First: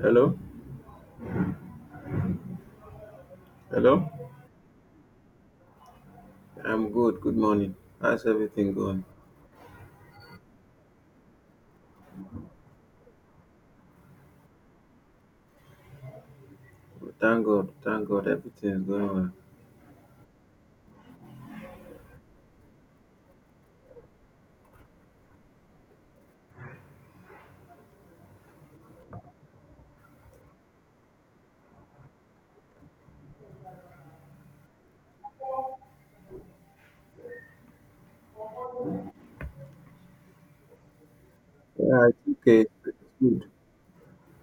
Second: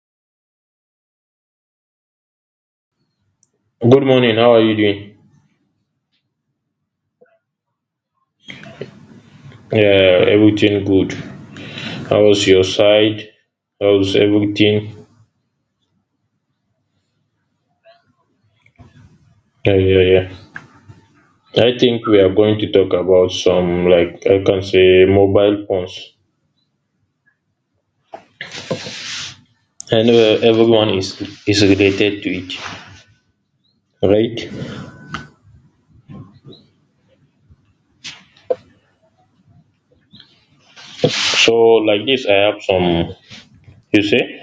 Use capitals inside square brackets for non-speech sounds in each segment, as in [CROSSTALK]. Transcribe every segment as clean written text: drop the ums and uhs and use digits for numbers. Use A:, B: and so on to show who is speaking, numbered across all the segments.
A: Hello,
B: Good
A: hello.
B: morning. How are you doing?
A: I'm good. Good morning. How's everything going?
B: Yeah, everything good. How was your side? How's everything?
A: Well, thank God. Thank God. Everything is going well.
B: Yeah, yeah, yeah. I think we are going to talk about some, like, I can say mobile phones. I know everyone is related to it, right? So like
A: Yeah, it's
B: this, I
A: okay.
B: have
A: It's
B: some.
A: good.
B: You say?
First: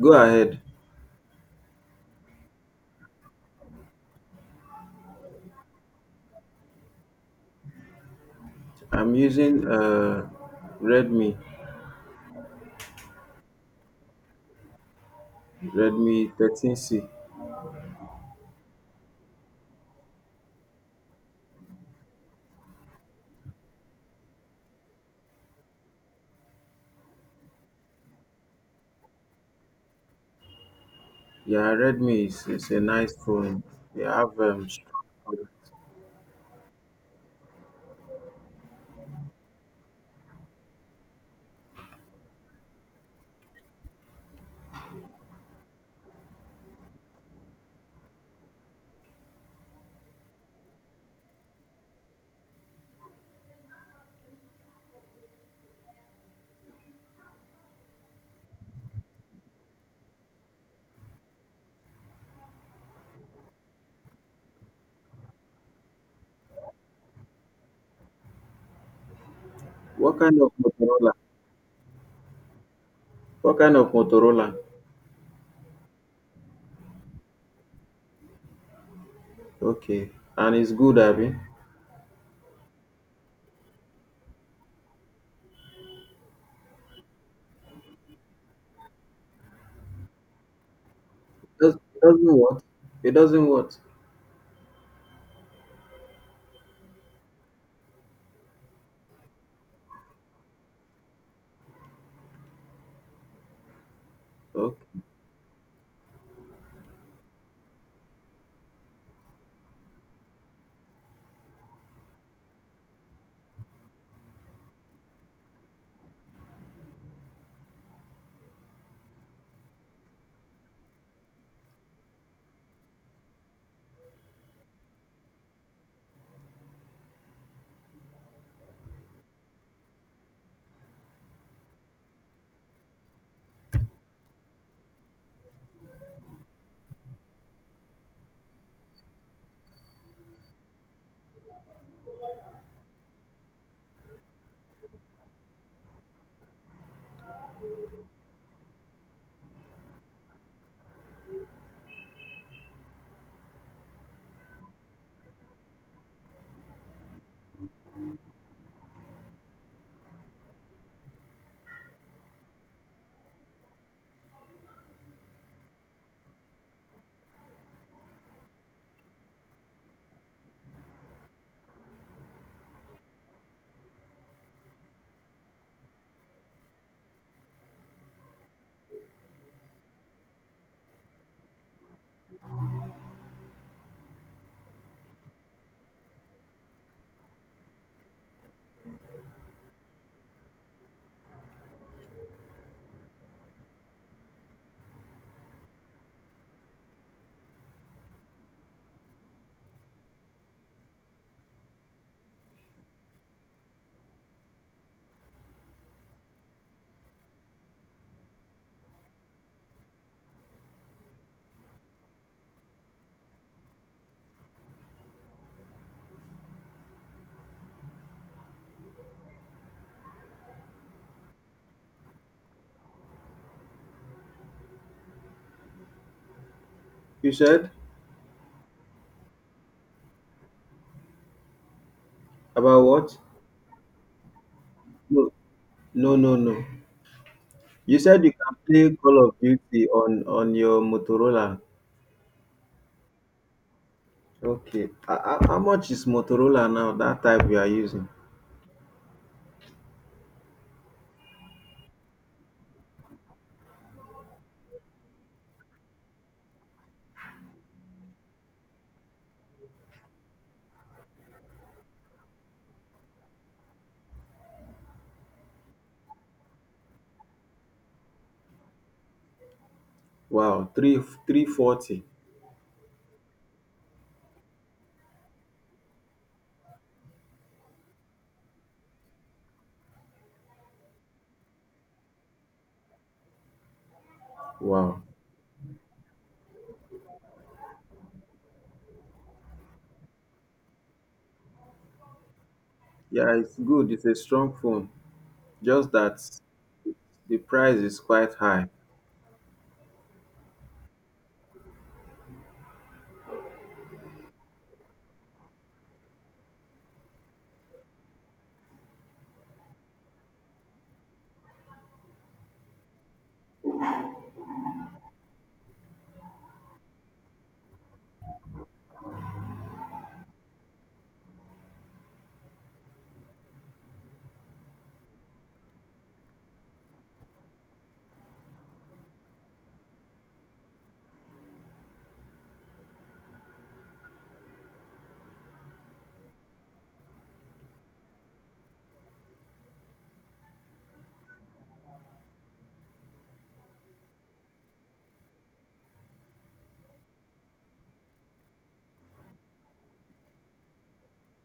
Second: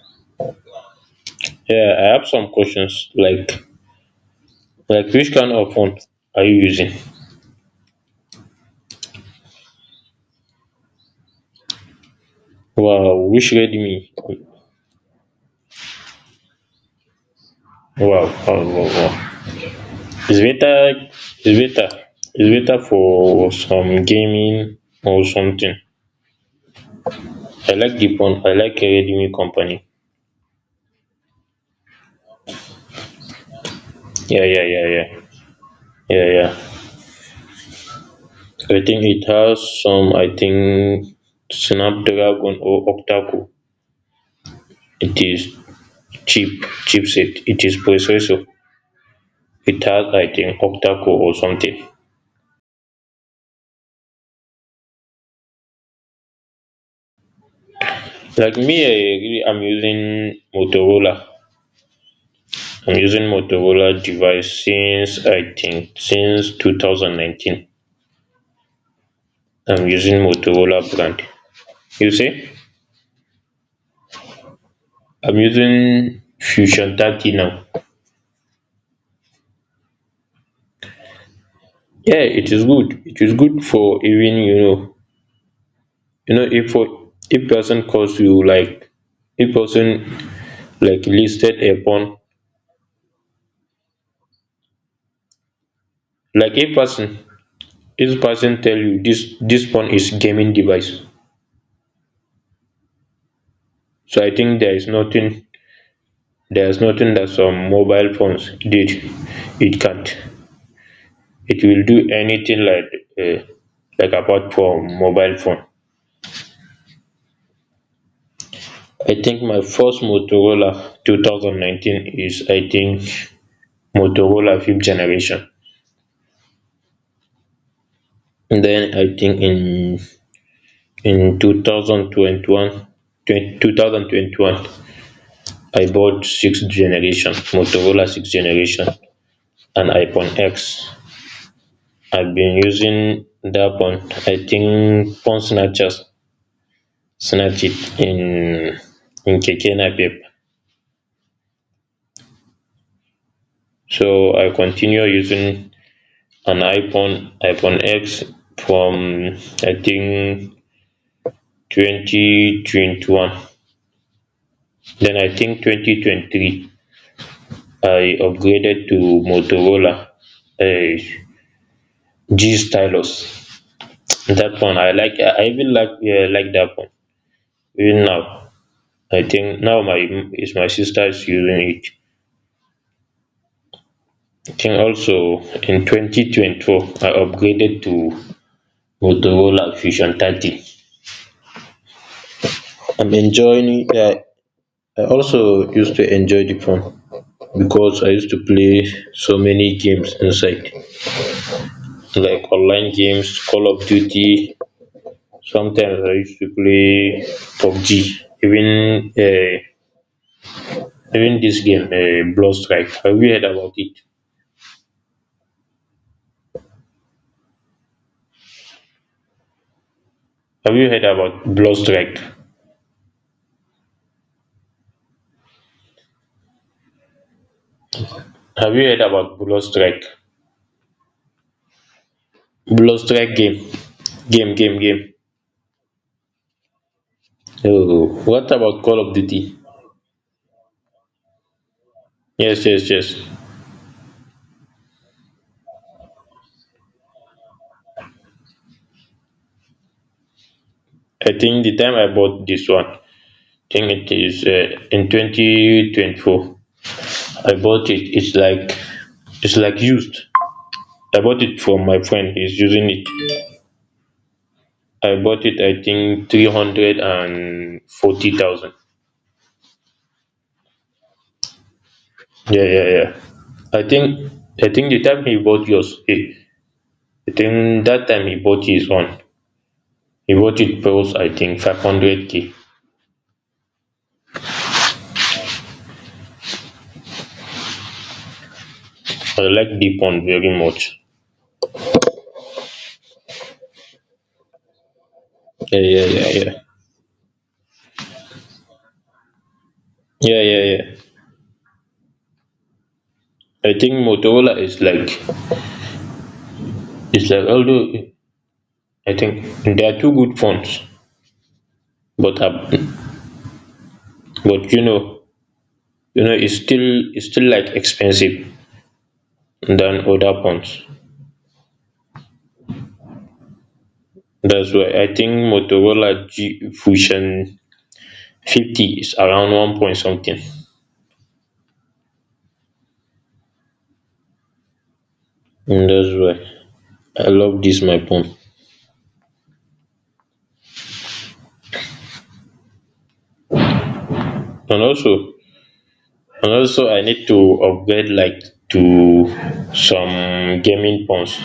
A: Go ahead.
B: Yeah, I have some questions. Like which kind of phone are you using?
A: I'm using Redmi,
B: Wow, which Redmi?
A: Redmi 13C.
B: Wow, wow, wow, wow. It's better it's better it's better for some gaming or something. I like the phone. I like Redmi company.
A: Yeah, Redmi is a nice phone. They have
B: Yeah, yeah, yeah,
A: strong
B: yeah,
A: camera.
B: yeah, yeah. I think it has some. I think Snapdragon or octa core. It is cheap chipset. It is processor. It has, I think, octa core or something. Like me, I really am using Motorola. I'm using Motorola device since, I think, since 2019. I'm using
A: What kind of
B: Motorola
A: Motorola?
B: brand. You see,
A: What kind of Motorola?
B: I'm using Fusion 30 now.
A: Okay, and it's good, Abby.
B: Yeah, it is good. It is good for even, if person calls you, like if person, like, listed
A: Does
B: a
A: it
B: phone,
A: doesn't what? It doesn't what?
B: like if person tell you this phone is gaming device. So I think there is
A: Okay.
B: nothing there is nothing that some mobile phones did. It can't. It will do anything like, uh, like, apart from mobile phone. I think my first Motorola 2019 is, I think, Motorola fifth generation. And then I think in in two thousand twenty one, 2021, I bought sixth generation, Motorola sixth generation, and iPhone X. I've been using that one. I think phone snatchers snatch it in Keke Napep. So I continue using an iPhone X from, I think, 2021. Then I think 2023 I upgraded to Motorola, uh, G Stylus. That one I like. I even like, like, that one even now. I think now my is my sister's using it. I think also in 2024 I upgraded to Motorola Fusion 30. I'm enjoying. I also used to enjoy the phone, because I used to play so many games inside, like online games, Call of Duty. Sometimes I used to play PUBG, even, even this game, Blood Strike. Have you heard about it? Have you heard about Blood Strike?
A: You said
B: Have you heard about Blood Strike?
A: about
B: Blood
A: what?
B: Strike game.
A: No, no, no, no. You
B: Oh,
A: said you
B: what
A: can
B: about
A: play
B: Call of
A: Call of
B: Duty?
A: Duty on your Motorola.
B: Yes, yes, yes.
A: Okay. How much is Motorola now? That type we are using?
B: I think the time I bought this one, I think it is, in 2024. I bought it. It's like, used. I bought it from my friend. He's using it. I bought it, I think, 340,000.
A: Wow, 3 3 40.
B: Yeah, yeah, yeah. I think I think the time he bought yours, he, I think that time he bought his one. He bought it plus, I think, 500 k.
A: Wow.
B: I like deep one very much.
A: Yeah, it's good. It's a strong phone.
B: Yeah,
A: Just
B: yeah,
A: that
B: yeah, yeah,
A: the price is quite high.
B: yeah, yeah, yeah. I think Motorola is like, it's like, although I think they are two good phones, but uh, but you know, you know it's still it's still like expensive than other phones. That's why I think Motorola G Fusion 50 is around one point something. And that's why I love this my phone. And also, I need to upgrade like to some gaming phones.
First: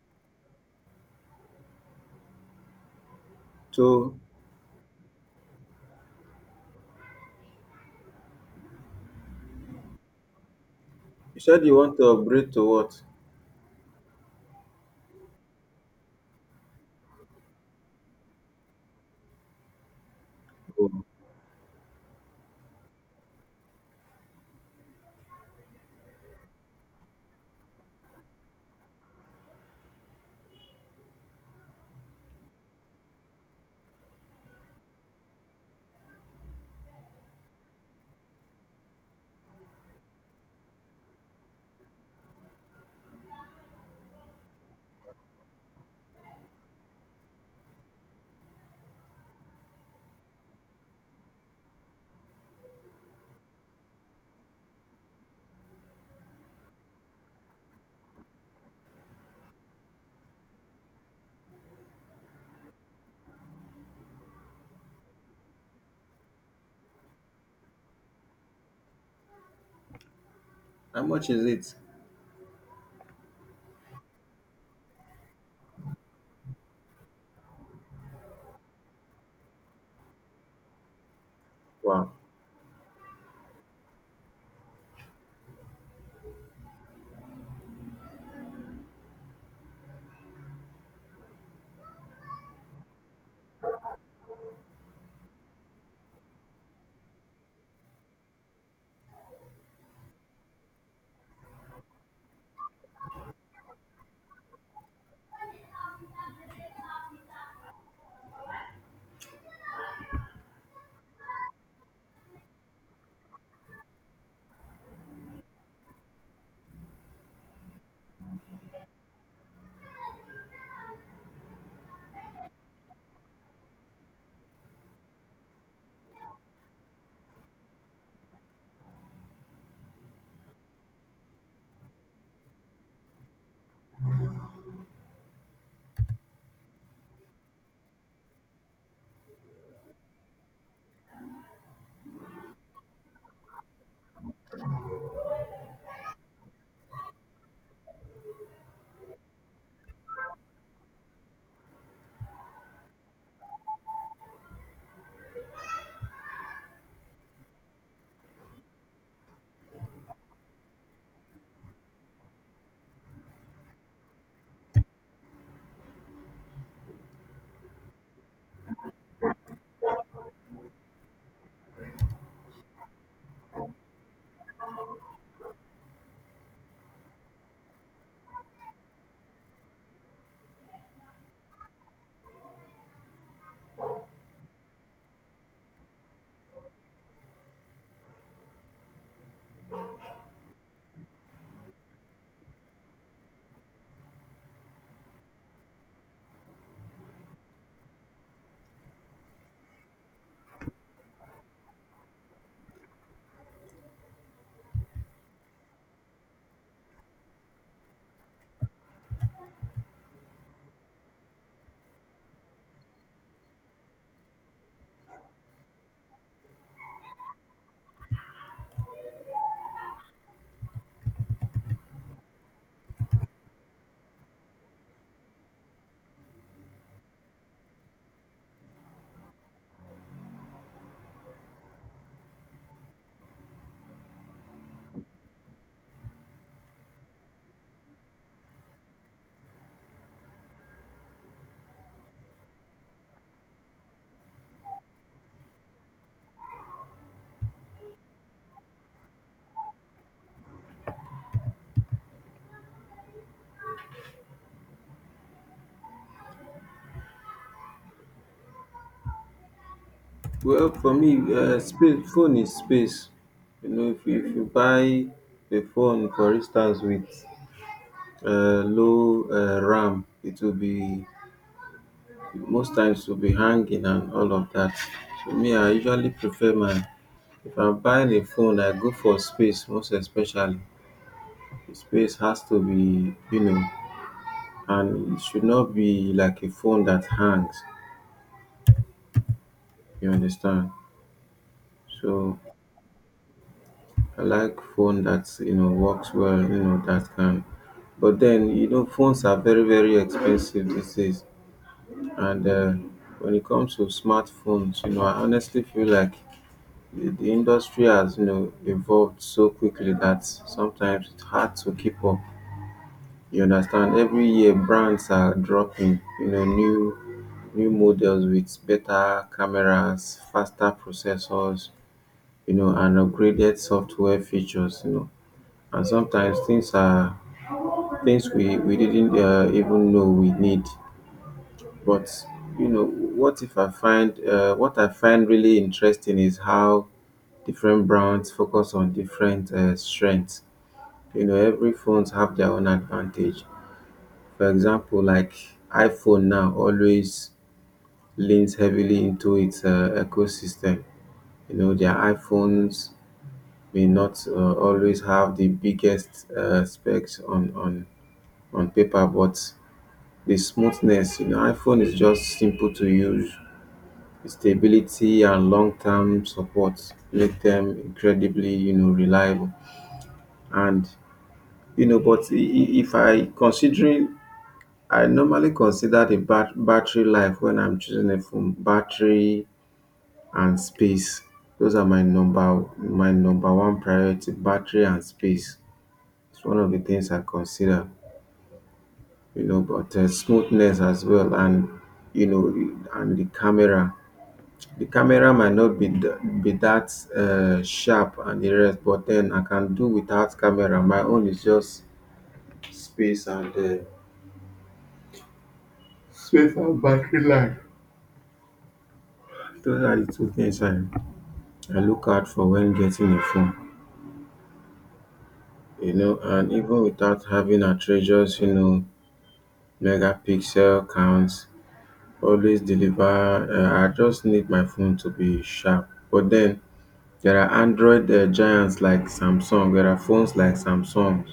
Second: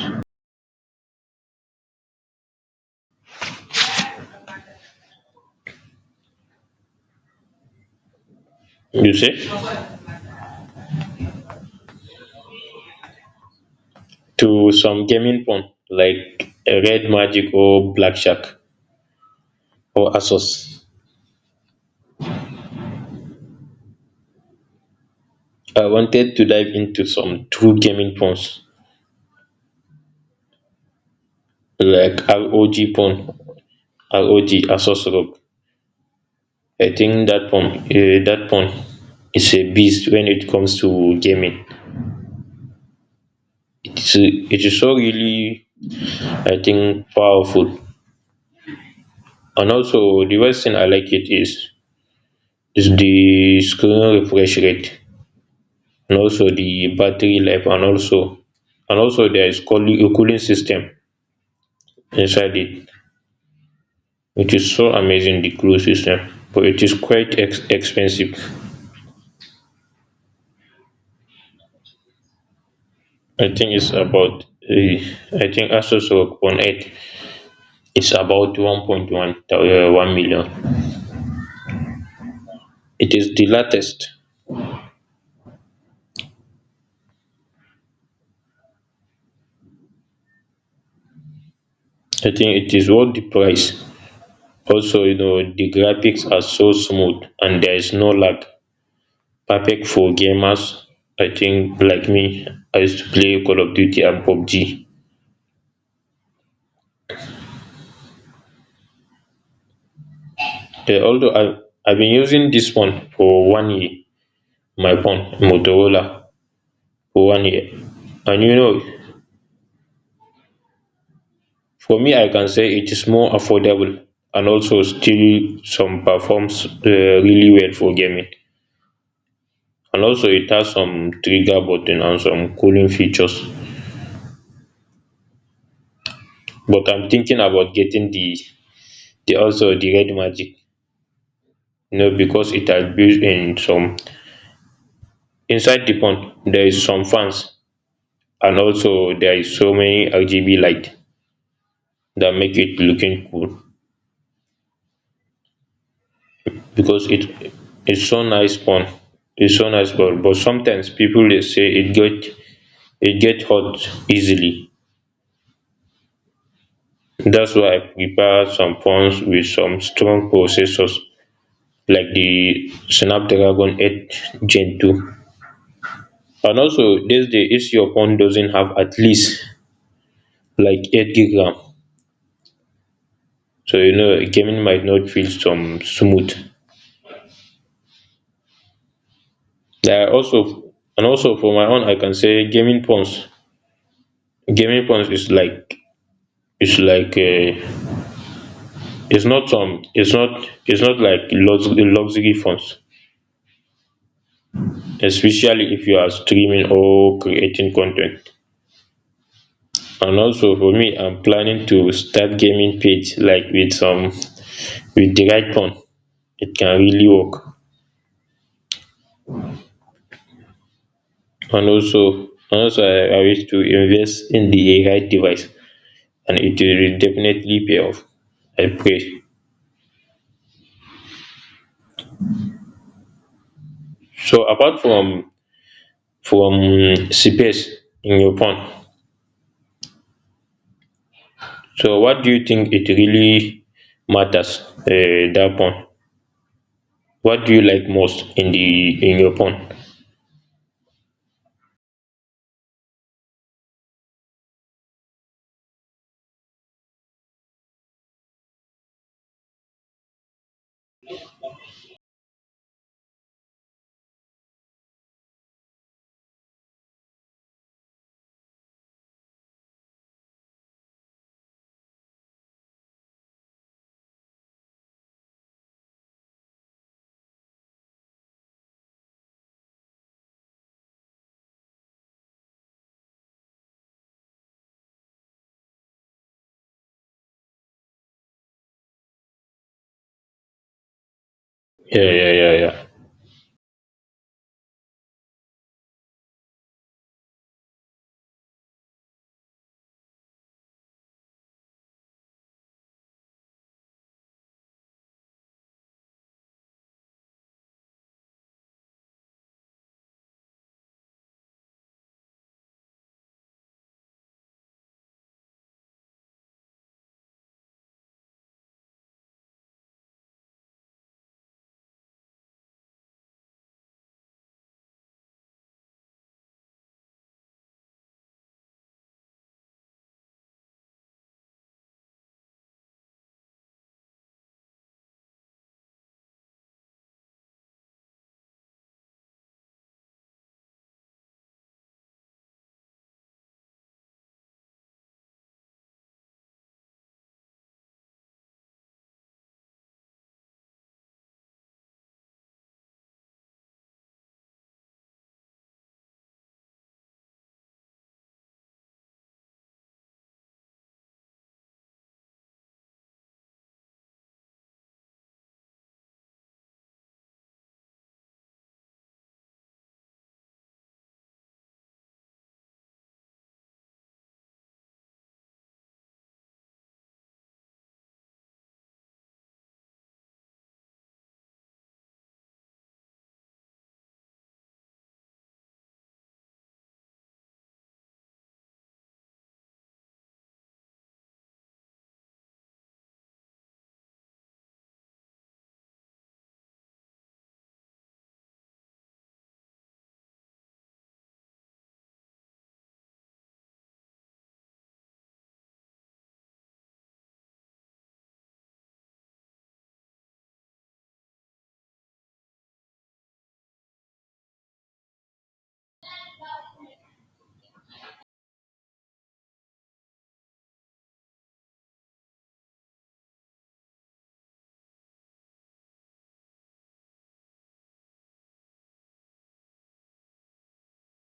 A: So
B: You say
A: you said you want to upgrade to what?
B: to some gaming phone like a Red Magic or Black Shark or Asus.
A: Oh,
B: I wanted to dive into some true gaming phones like ROG phone, ROG, Asos ROG. I think that phone is a beast when it comes to gaming. It is so really, I think, powerful. And also, the worst thing I like it is the screen refresh rate, and also the battery life, and also, there is cooling, a cooling system inside it, which is so amazing. The cooling system, but it is quite expensive.
A: how much is it?
B: I think it's about, I think Asus ROG Phone 8 is about 1.1, 1 million.
A: Wow.
B: It is the latest. I think it is worth the price. Also, you know, the graphics are so smooth and there is no lag. Perfect for gamers. I think like me, I used to play Call of Duty and PUBG. Although I've been using this one for 1 year, my phone, Motorola, for 1 year. And you know, for me, I can say it is more affordable and also still some performs, really well for gaming, and also it has some trigger button and some cooling features. But I'm thinking about getting the Red Magic, you know, because it has built in some inside the pond. There is some fans and also there is so many RGB light that make it looking cool, because it's so nice pond, But sometimes people they say it get hot easily. That's why I prepare some phones with some strong processors like the Snapdragon 8 Gen 2. And also this days, if your phone doesn't have at least like 8 gig RAM, so you know gaming might not feel some smooth. There are also, and also for my own, I can say gaming phones is like, it's like, is not some, it's not like luxury phones, especially if you are streaming or creating content. And also for me, I'm planning to start gaming page, like with some, with the right fund it can really work. And also I wish to invest in the right device and it will definitely pay off, I pray. So apart from space in your phone, so what do you think it really matters, that phone. What do you like most in the in your phone?
A: Well, for me, space, phone is space. You know, if you buy a phone, for instance, with low RAM, it will be most times will be hanging and all of that. So me, I usually prefer my if I'm buying a phone, I go for space most especially. The space has to be, you know, and it should not be like a phone that hangs. You understand?
B: Yeah, yeah,
A: So
B: yeah, yeah.
A: I like phone that you know works well, you know, that can but then you know phones are very expensive these days. And when it comes to smartphones, you know, I honestly feel like the industry has, you know, evolved so quickly that sometimes it's hard to keep up. You understand? Every year, brands are dropping, you know, new models with better cameras, faster processors, you know, and upgraded software features. You know, and sometimes things we didn't even know we need. But you know, what if I find what I find really interesting is how different brands focus on different strengths. You know, every phones have their own advantage. For example, like iPhone now always leans heavily into its ecosystem. You know, their iPhones may not always have the biggest specs on on paper, but the smoothness. You know, iPhone is just simple to use, stability and long-term support make them incredibly you know reliable. And you know if I considering, I normally consider the battery life when I'm choosing a phone, battery and space. Those are my number one priority, battery and space. It's one of the things I consider, you know, but smoothness as well, and you know, and the camera. The camera might not be be that sharp and the rest, but then I can do without camera. My own is just space and um space and battery life. Those are the two things I look out for when getting a phone, you know, and even without having outrageous, you know, megapixel counts, always deliver. I just need my phone to be sharp. But then there are Android giants like Samsung. There are phones like Samsung,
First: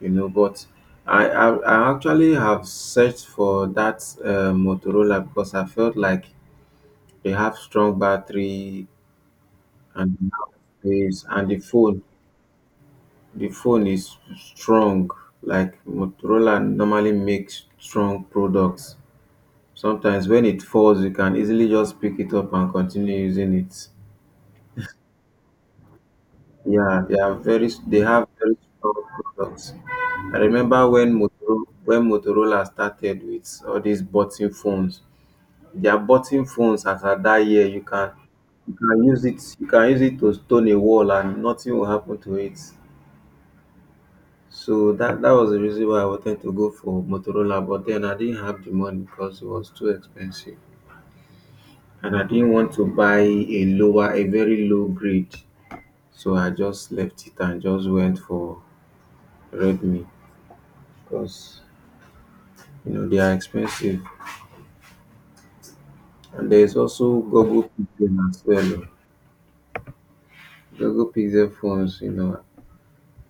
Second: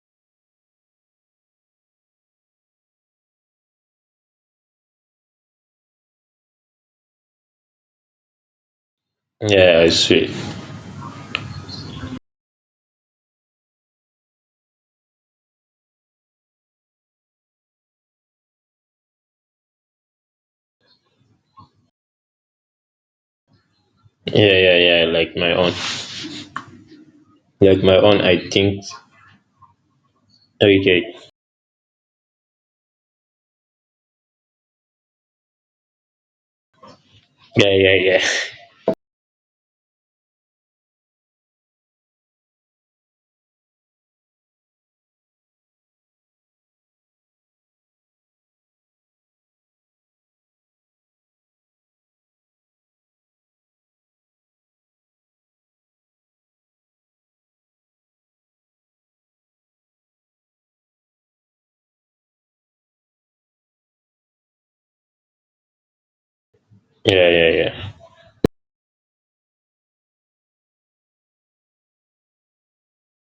A: you know. But I I, I actually have searched for that Motorola because I felt like they have strong battery
B: Yeah, I
A: and
B: see.
A: space, and the phone is strong. Like Motorola normally makes strong products. Sometimes when it falls, you can easily just pick it up and continue using it.
B: Yeah, yeah, yeah, like my own,
A: Yeah, they are very. They have
B: I
A: very
B: think.
A: strong products. I remember
B: Okay.
A: When Motorola started with all these button phones. Their button phones as at that year,
B: Yeah,
A: you
B: yeah,
A: can
B: yeah.
A: you can use it to stone a wall and nothing will happen to it. So that was the reason why I wanted to go for Motorola, but then I didn't have the money because it was too expensive, and I didn't want to buy a very low grade. So I just left it and just went for Redmi, because you know they are expensive. And there is
B: [LAUGHS]
A: also
B: Yeah, yeah,
A: Google
B: yeah.
A: Pixel as well. Oh. Google Pixel phones, you know,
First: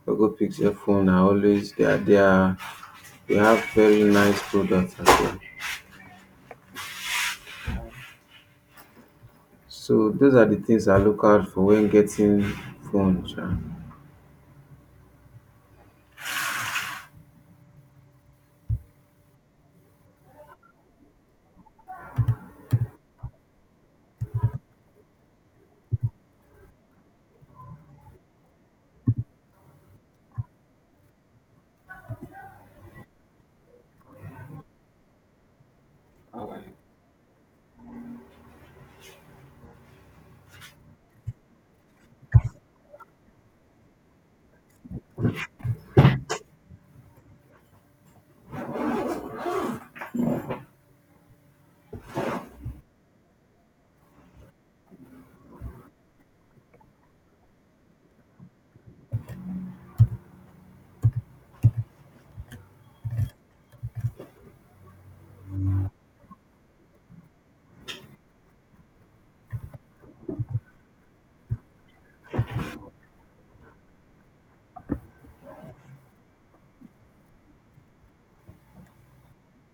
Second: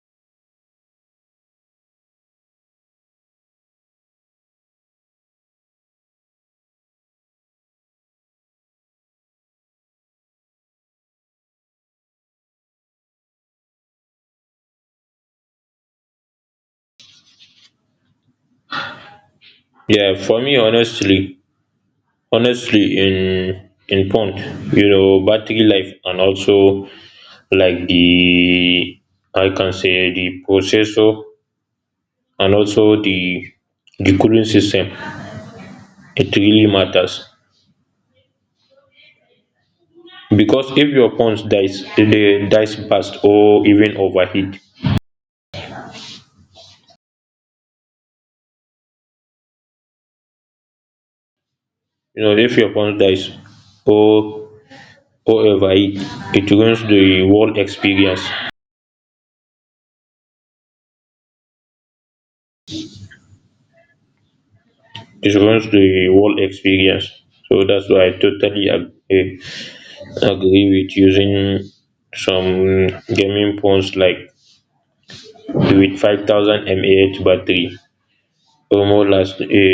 A: Poco Pixel phone are always they are, they have very nice products as well. So those are the things I look out for when getting phone. Sha.
B: Yeah, for me, honestly in pond, you know, battery life and also, like, the, I can say, the processor, and also the cooling system. It really matters, because if your pond dies, they dies fast or even overheat. You know, if your pond dies or or overheat, it ruins the whole experience. It ruins the whole experience. So that's why I totally agree with using some gaming phones like with 5,000 mAh battery, omo last a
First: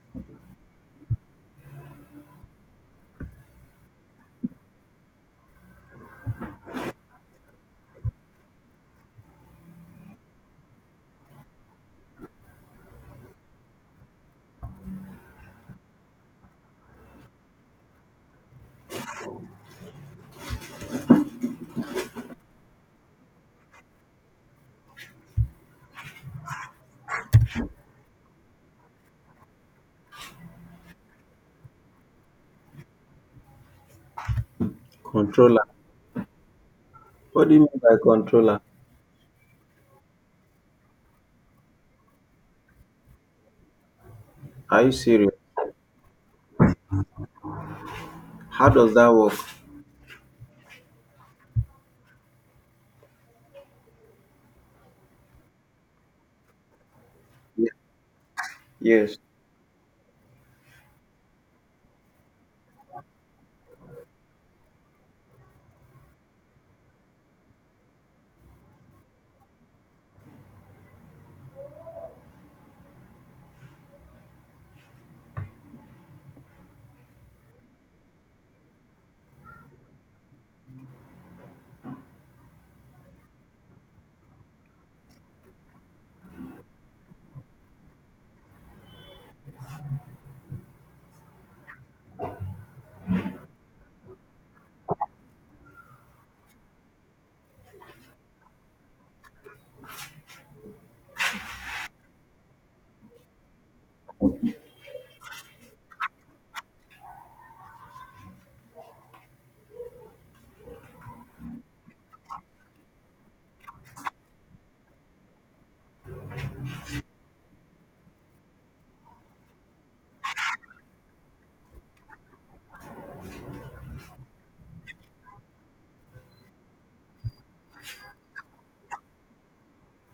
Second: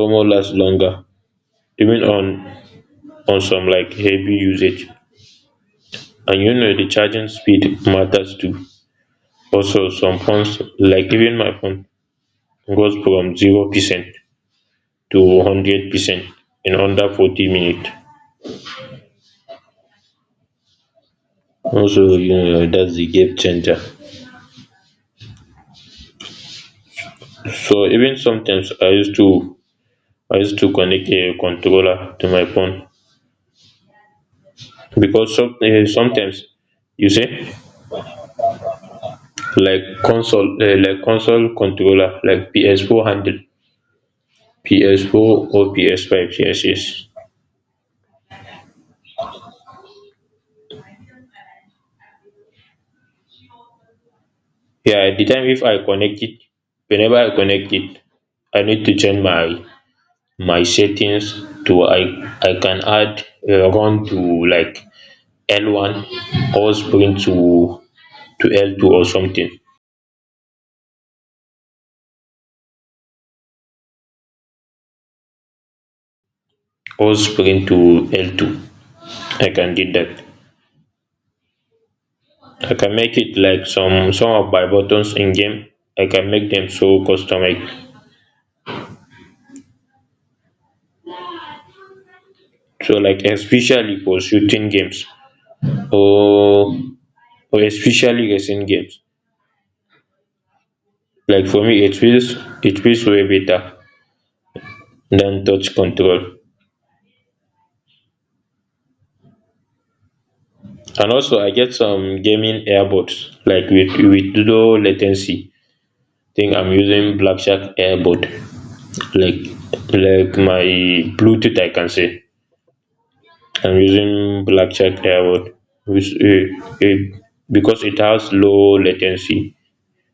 B: omo last longer, even on some like heavy usage. And you know the charging speed matters too. Also some phones, like even my phone, goes from 0% to 100% in under 40 minutes. Also, you know, that's the game changer. So even sometimes I used to connect a controller to my phone, because some,
A: Controller.
B: sometimes, you see,
A: What do you mean by controller?
B: like console, like console controller, like PS4 handle,
A: Are you
B: PS4
A: serious?
B: or PS5, yes, yes.
A: How does that work?
B: Yeah, at the time if I connect it, whenever I
A: Ye-
B: connect it, I need to
A: Yes.
B: change my settings. To I I can add, run to, like, L1, or sprint to L two, or something, or sprint to L2. I can do that. I can make it like, some of my buttons in game. I can make them so customized. So like, especially for shooting games, or or especially racing games. Like for me, it feels way better than touch control. And also, I get some gaming earbuds, like with low latency. Think I'm using Black Shark earbud, like, my Bluetooth, I can say. I'm using Blackchat Airword, which, because it has low latency.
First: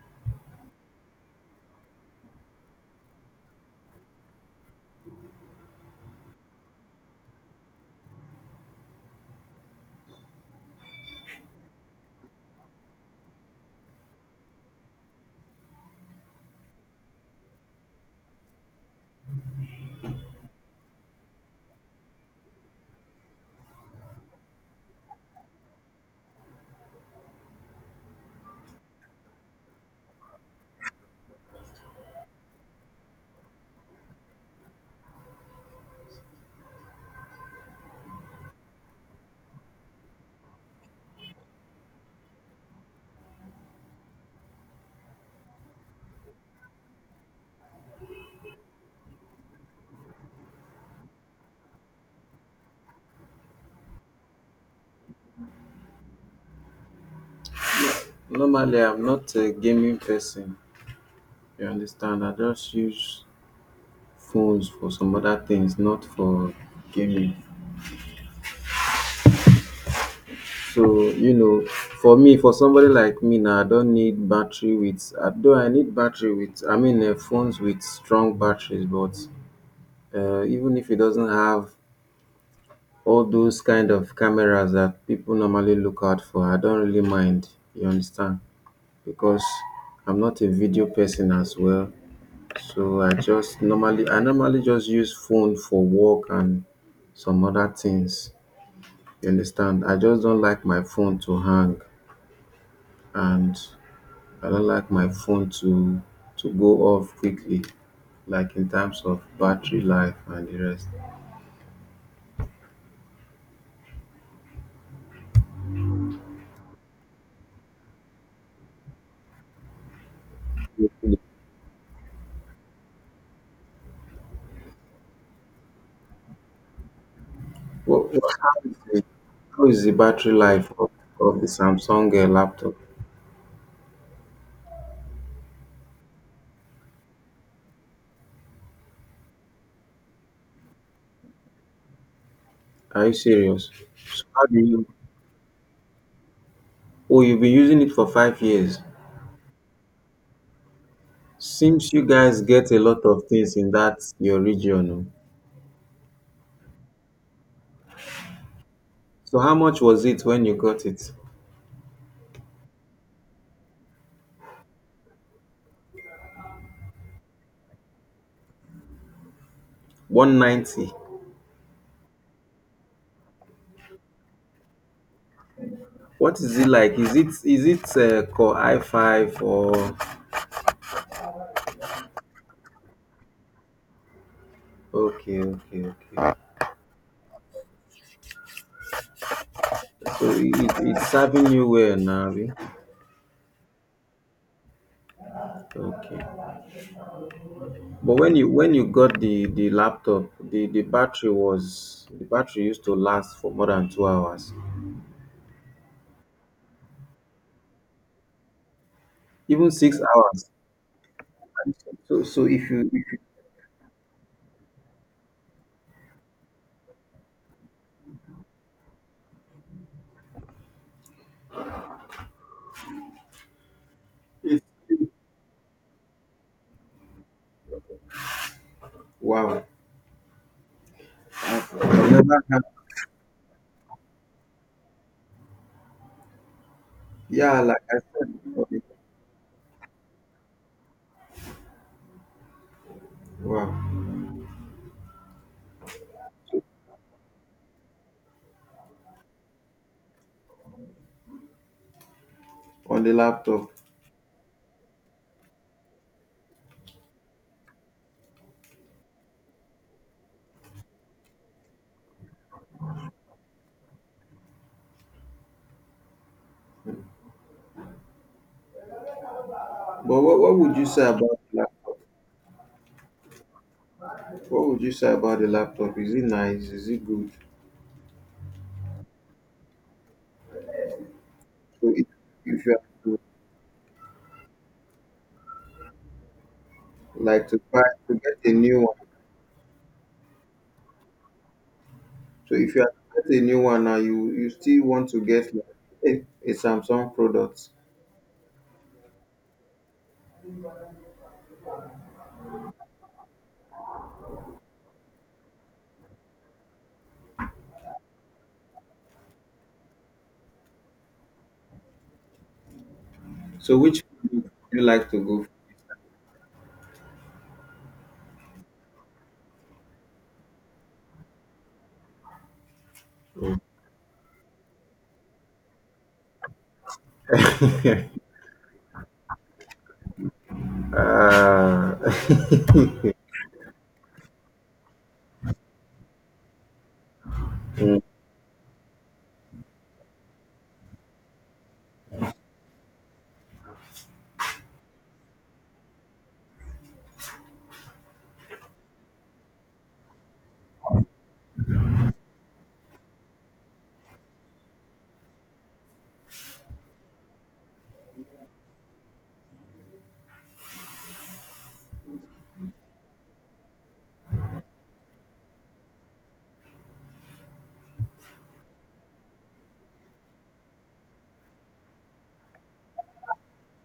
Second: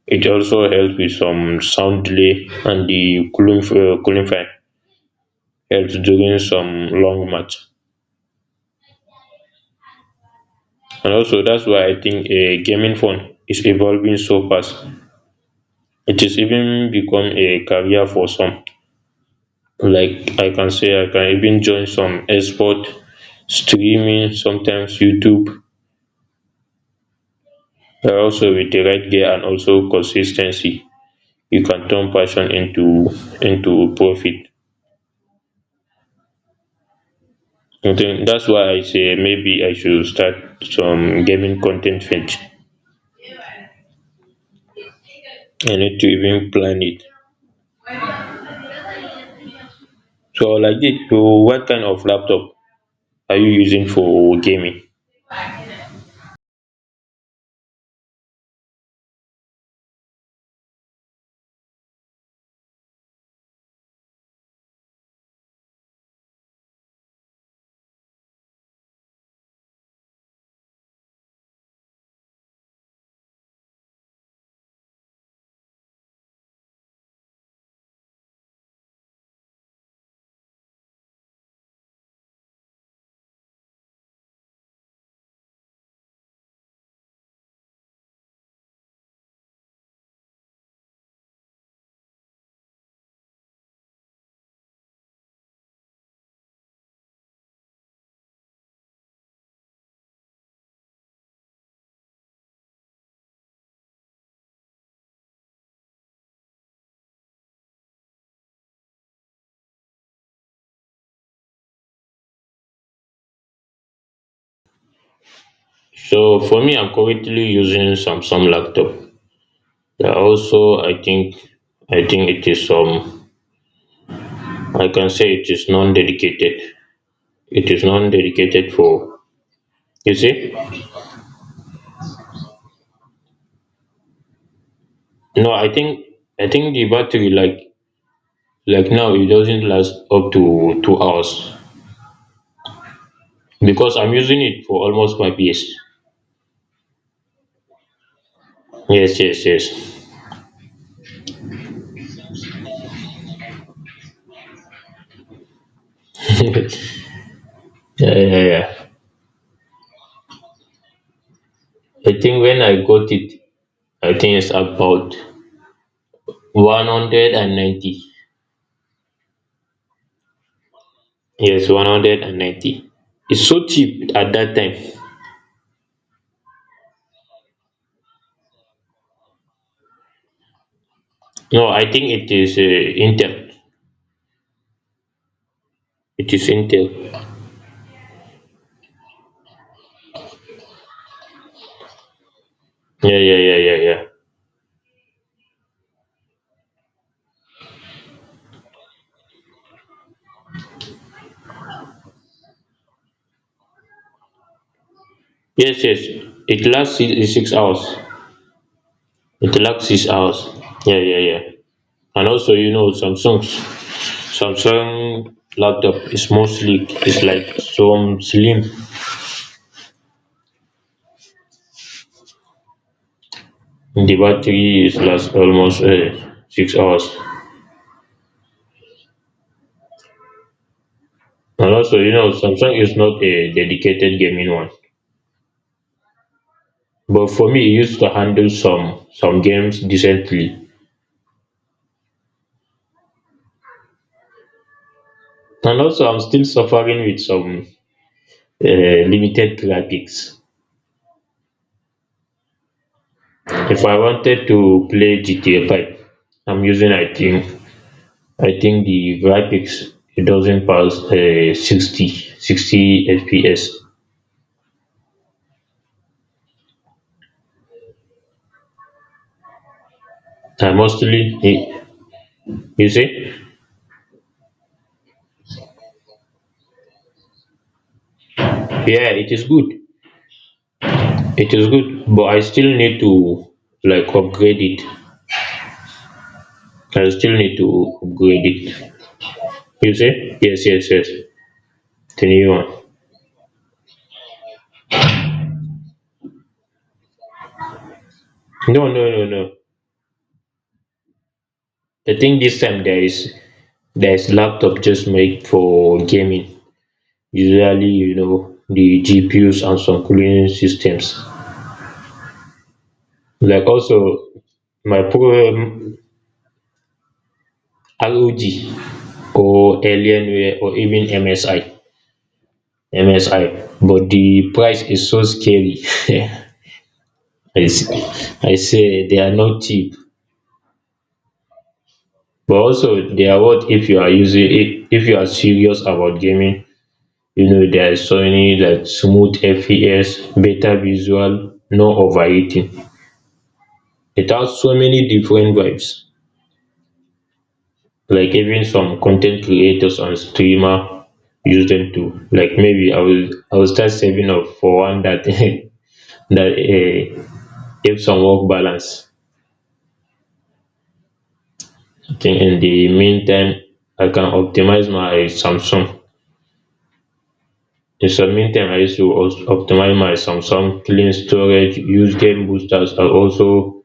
B: It also helps with some sound delay, and the cooling fan helps during some long match. And also that's why I think a gaming phone is evolving so fast. It is even become a career for some. Like, I can say, I can even join some esport streaming, sometimes YouTube. Also with the right gear and also consistency, you can turn passion into profit. I think that's why I say maybe I should start some gaming content page. I need to even plan it. So like this, so what kind of laptop are you using for gaming?
A: Normally, I'm not a gaming person. You understand? I just use phones for some other things, not for gaming. So, you know, for me, for somebody like me now, I don't need battery with, I don't, I need battery with, I mean, phones with strong batteries, but even if it doesn't have all those kind of cameras that people normally look out for, I don't really mind, you understand? Because I'm not a video person as well. So I normally just use phone for work and some other things, you understand? I just don't like my phone to hang, and I don't like my phone to go off quickly, like in terms of battery life and the rest.
B: So for me, I'm currently using Samsung laptop. Yeah, also, I think it is, I can say, it is non-dedicated. It is
A: What How
B: non-dedicated
A: is the
B: for,
A: how is the
B: you
A: battery
B: see.
A: life of the Samsung laptop?
B: No, I think, the battery, like now, it doesn't last up to 2 hours,
A: Are you serious?
B: because I'm
A: So
B: using
A: how do
B: it for
A: you?
B: almost 5 years.
A: Oh, you've been using it for 5 years.
B: Yes, yes, yes.
A: Seems you guys get a lot of things in that your region. Oh.
B: [LAUGHS] Yeah, yeah, yeah.
A: So how much was it when you got it?
B: I think when I got it, I think it's about 190.
A: 190.
B: Yes, 190. It's so cheap at that time.
A: What is it like? Is it Core I five or?
B: No, I think it is, Intel.
A: Okay, okay.
B: It is Intel.
A: So it's serving you well now, abi?
B: Yeah, yeah, yeah, yeah, yeah.
A: Okay. But when you got the laptop, the battery was the battery used to last for more than 2 hours,
B: Yes, yes. It lasts 6 hours. It
A: even
B: lasts
A: six
B: 6 hours.
A: hours.
B: Yeah, yeah, yeah.
A: So
B: And also, you know,
A: if
B: Samsung laptop is more sleek. It's like some slim. The
A: you-
B: battery is lasts almost 6 hours.
A: wow,
B: And also,
A: I've never had,
B: Samsung is not a dedicated gaming one. But for
A: yeah,
B: me, it
A: like I
B: used to
A: said
B: handle
A: on,
B: some games decently.
A: wow,
B: And also, I'm still suffering with some limited graphics.
A: on the laptop.
B: If I wanted to play GTA 5, I'm using I think I think the graphics it doesn't pass 60 60 FPS.
A: But what
B: I
A: would you say about
B: mostly
A: the
B: it
A: laptop?
B: you say
A: What would you say about the laptop? Is it nice? Is it good?
B: yeah, it is good,
A: So
B: but I
A: if
B: still
A: you have
B: need
A: to
B: to, like, upgrade it. I still
A: like
B: need
A: to buy
B: to
A: to get
B: upgrade
A: a new.
B: it you say yes, yes, yes, the new
A: So
B: one.
A: if you get a new one now, you still want to get like a Samsung product.
B: No, no, no, no, the thing this time there is, laptop just made for gaming. Usually, the GPUs and some cooling systems. Like,
A: So which
B: also,
A: would you
B: my
A: like to
B: program, ROG or Alienware or even MSI.
A: go
B: But the price is so scary. [LAUGHS] I
A: for?
B: say
A: [LAUGHS]
B: I say they are not cheap.
A: Ah,
B: But
A: [LAUGHS]
B: also they are worth if you are serious about gaming. You know there
A: mm,
B: is so many like smooth FPS, better visual, no overheating. It has so many different vibes. Like, even some content creators and streamer use them too. Like, maybe I will start saving up for one that [LAUGHS] that helps some work balance. Then in the meantime, I can optimize my Samsung. In some meantime, I used to also optimize my Samsung, clean storage, use game boosters, and also,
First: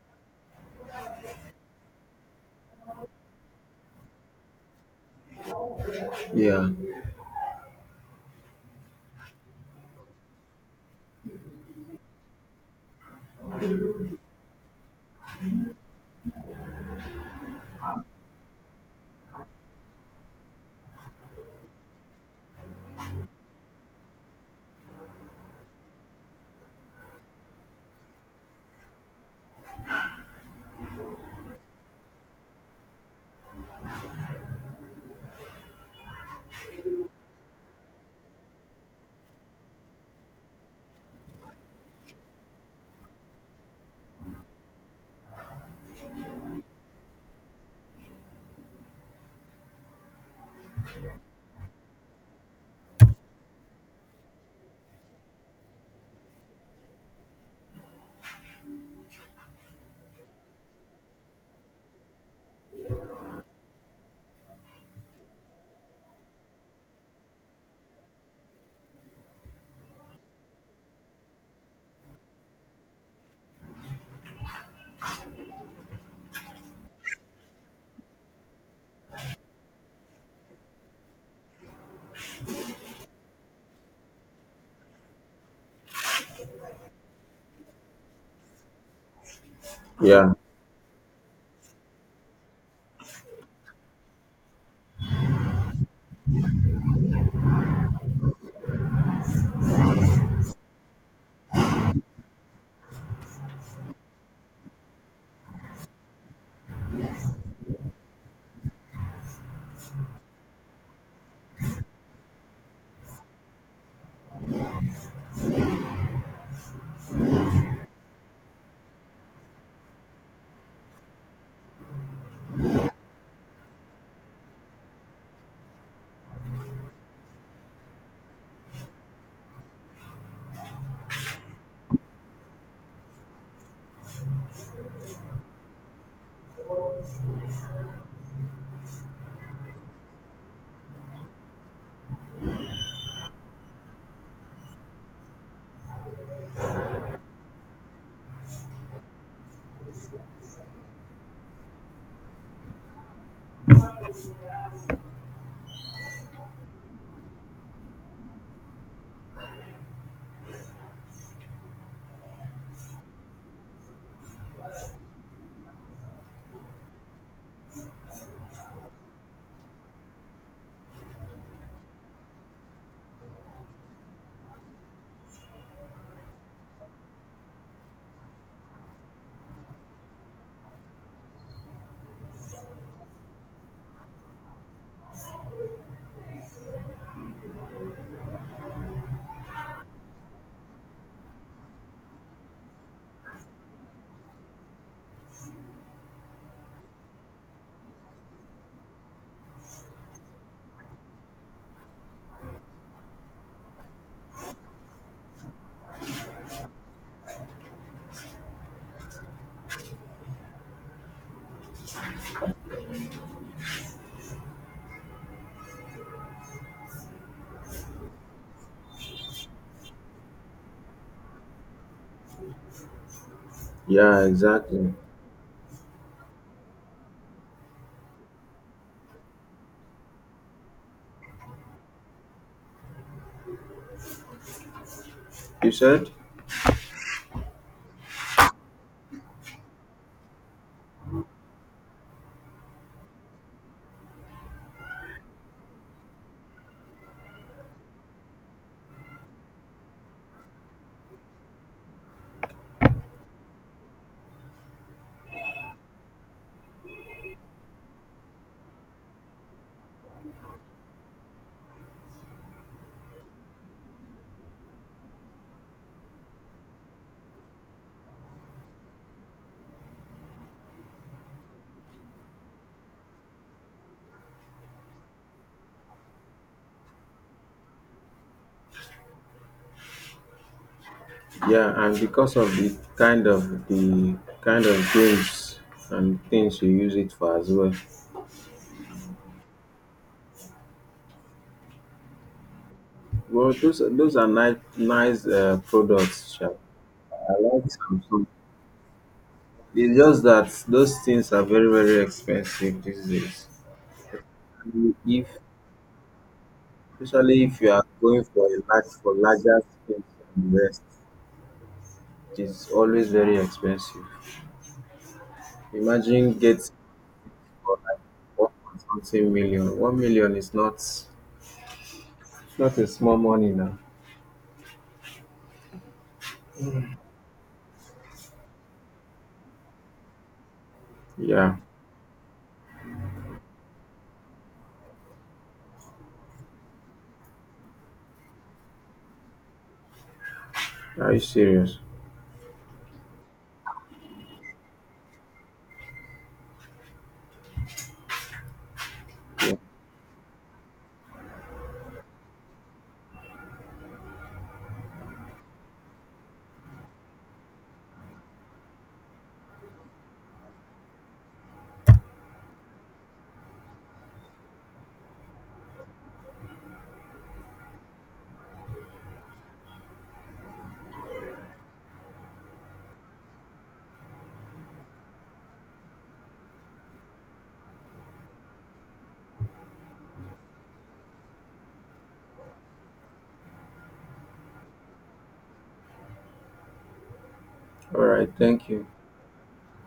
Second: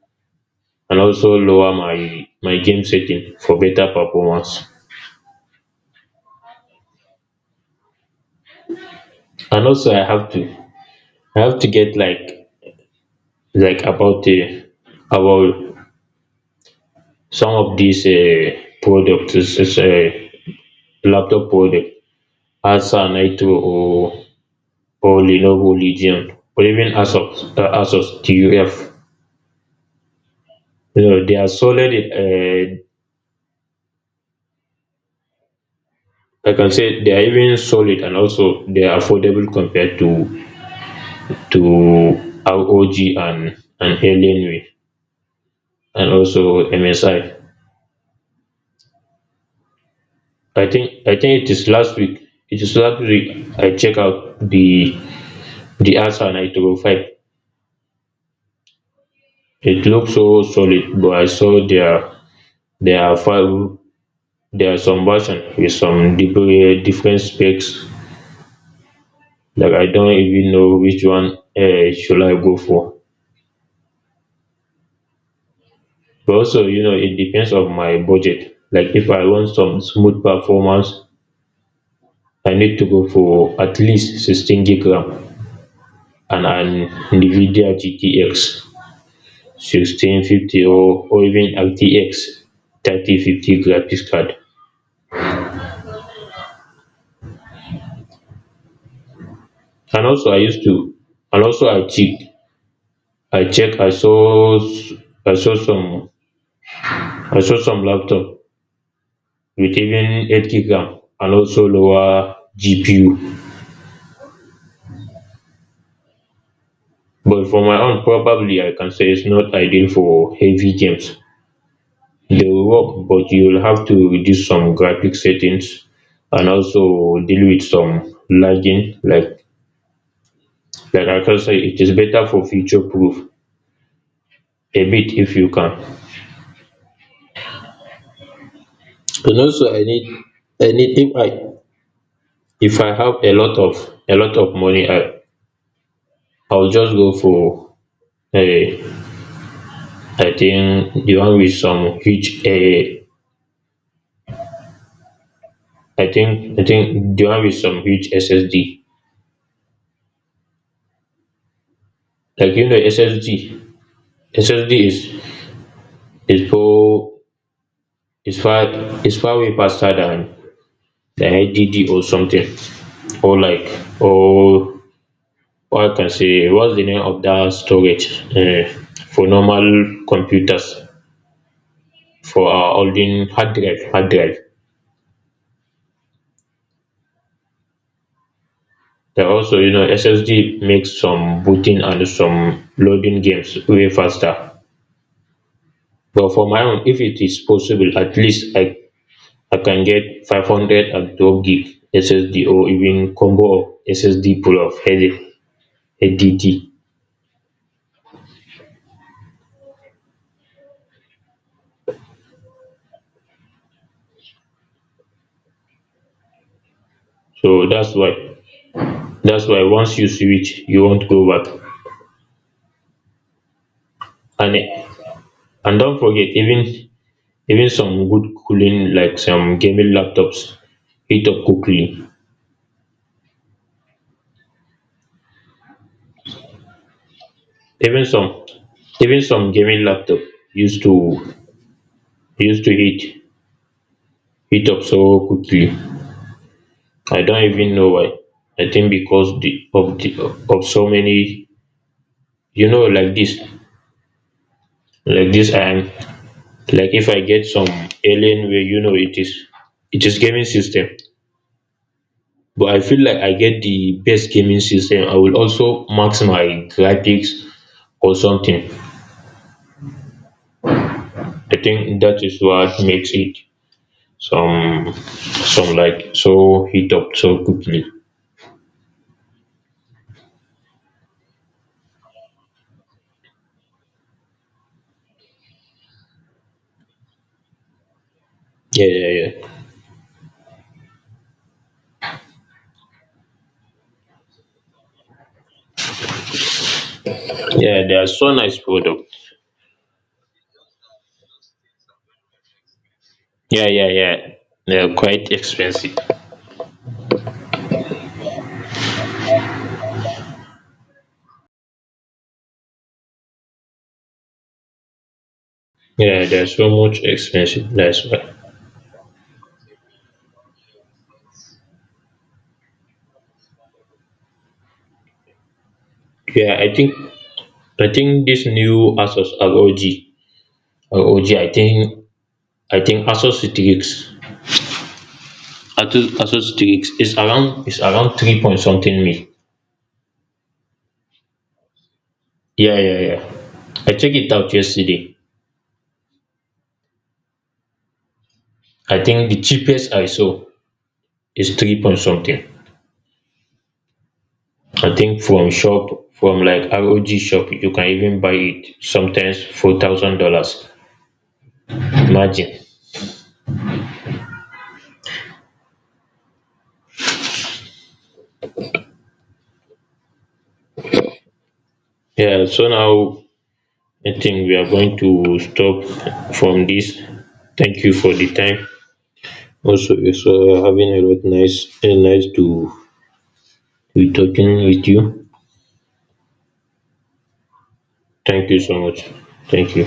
B: lower my game setting for better performance.
A: yeah.
B: And also, I have to get, like, like about the about some of these products. This is a laptop product. Acer Nitro, or Lenovo Legion, or even Asus TUF. No, they are solid. I can say they are even solid, and also they are affordable compared to ROG and Alienware, and also MSI. I think it is last week. I check out the Acer Nitro 5. It looks so solid, but I saw there are five, there are some version with some different specs. Like, I don't even know which one should I go for. But also, it depends on my budget. Like, if I want some smooth performance, I need to go for at least 16 gig RAM and an Nvidia GTX
A: Yeah,
B: 1650, or even RTX 3050 graphics card. and also i used to and also I check I check i saw some I saw some laptop with even 8 gig RAM and also lower GPU. But for my own, probably I can say its not ideal for heavy games. They will work, but you'll have to reduce some graphic settings and also deal with some lagging. Like, I can say it is better for future proof a bit if you can. And also, I need if I if I have a lot of money, I'll just go for a, I think the one with some huge, I think the one with some huge SSD. Like, you know, SSD. SSD is far is far is far way faster than the HDD or something. Or like or, or I can say what's the name of that storage, for normal computers, for our holding, hard drive. There also, SSD makes some booting and some loading games way faster. But for my own, if it is possible, at least I can get 500 gig SSD or even combo of SSD full of HDD. So that's why once you switch, you won't go back.
A: yeah,
B: And
A: exactly.
B: and don't forget, even some good cooling, like some gaming laptops heat up quickly.
A: You said,
B: Even some even some gaming laptop used to used to heat up so quickly. I don't even know why. I think because of so many, like this, like this um like if I get some alien way, you know, it is gaming system. But I feel like I get the best gaming system, I will also max my graphics or something. I think that is what makes it some, like, so heat up so quickly.
A: yeah, and because of the kind of the kind of games and things you use it for as well.
B: Yeah, yeah, yeah.
A: Well, those are nice products. Sha. I like
B: Yeah, they are
A: Samsung.
B: so nice product.
A: It's just that those things are very expensive these days.
B: Yeah, yeah, yeah. They are
A: If
B: quite expensive.
A: Especially if you are going for a large for larger things than the rest, it is always very expensive.
B: Yeah,
A: Imagine
B: they are
A: getting
B: so much expensive
A: for like
B: that's why
A: one point something million. 1 million is not a small money now.
B: yeah I think these new Asus ROG, OG, I
A: Yeah.
B: think I think Asos Strix. Atos Asos Strix is around three point something mil.
A: Are you serious?
B: Yeah, yeah, yeah. I checked it out yesterday. I think the cheapest I saw is three point something. I think from like ROG shop you can even buy it sometimes for $1,000. Imagine. Yeah, so now I think we are going to stop from this. Thank you for the time. Also, it's having a lot nice, nice to we talking with you.
A: All right,
B: Thank you
A: thank
B: so
A: you.
B: much. Thank you.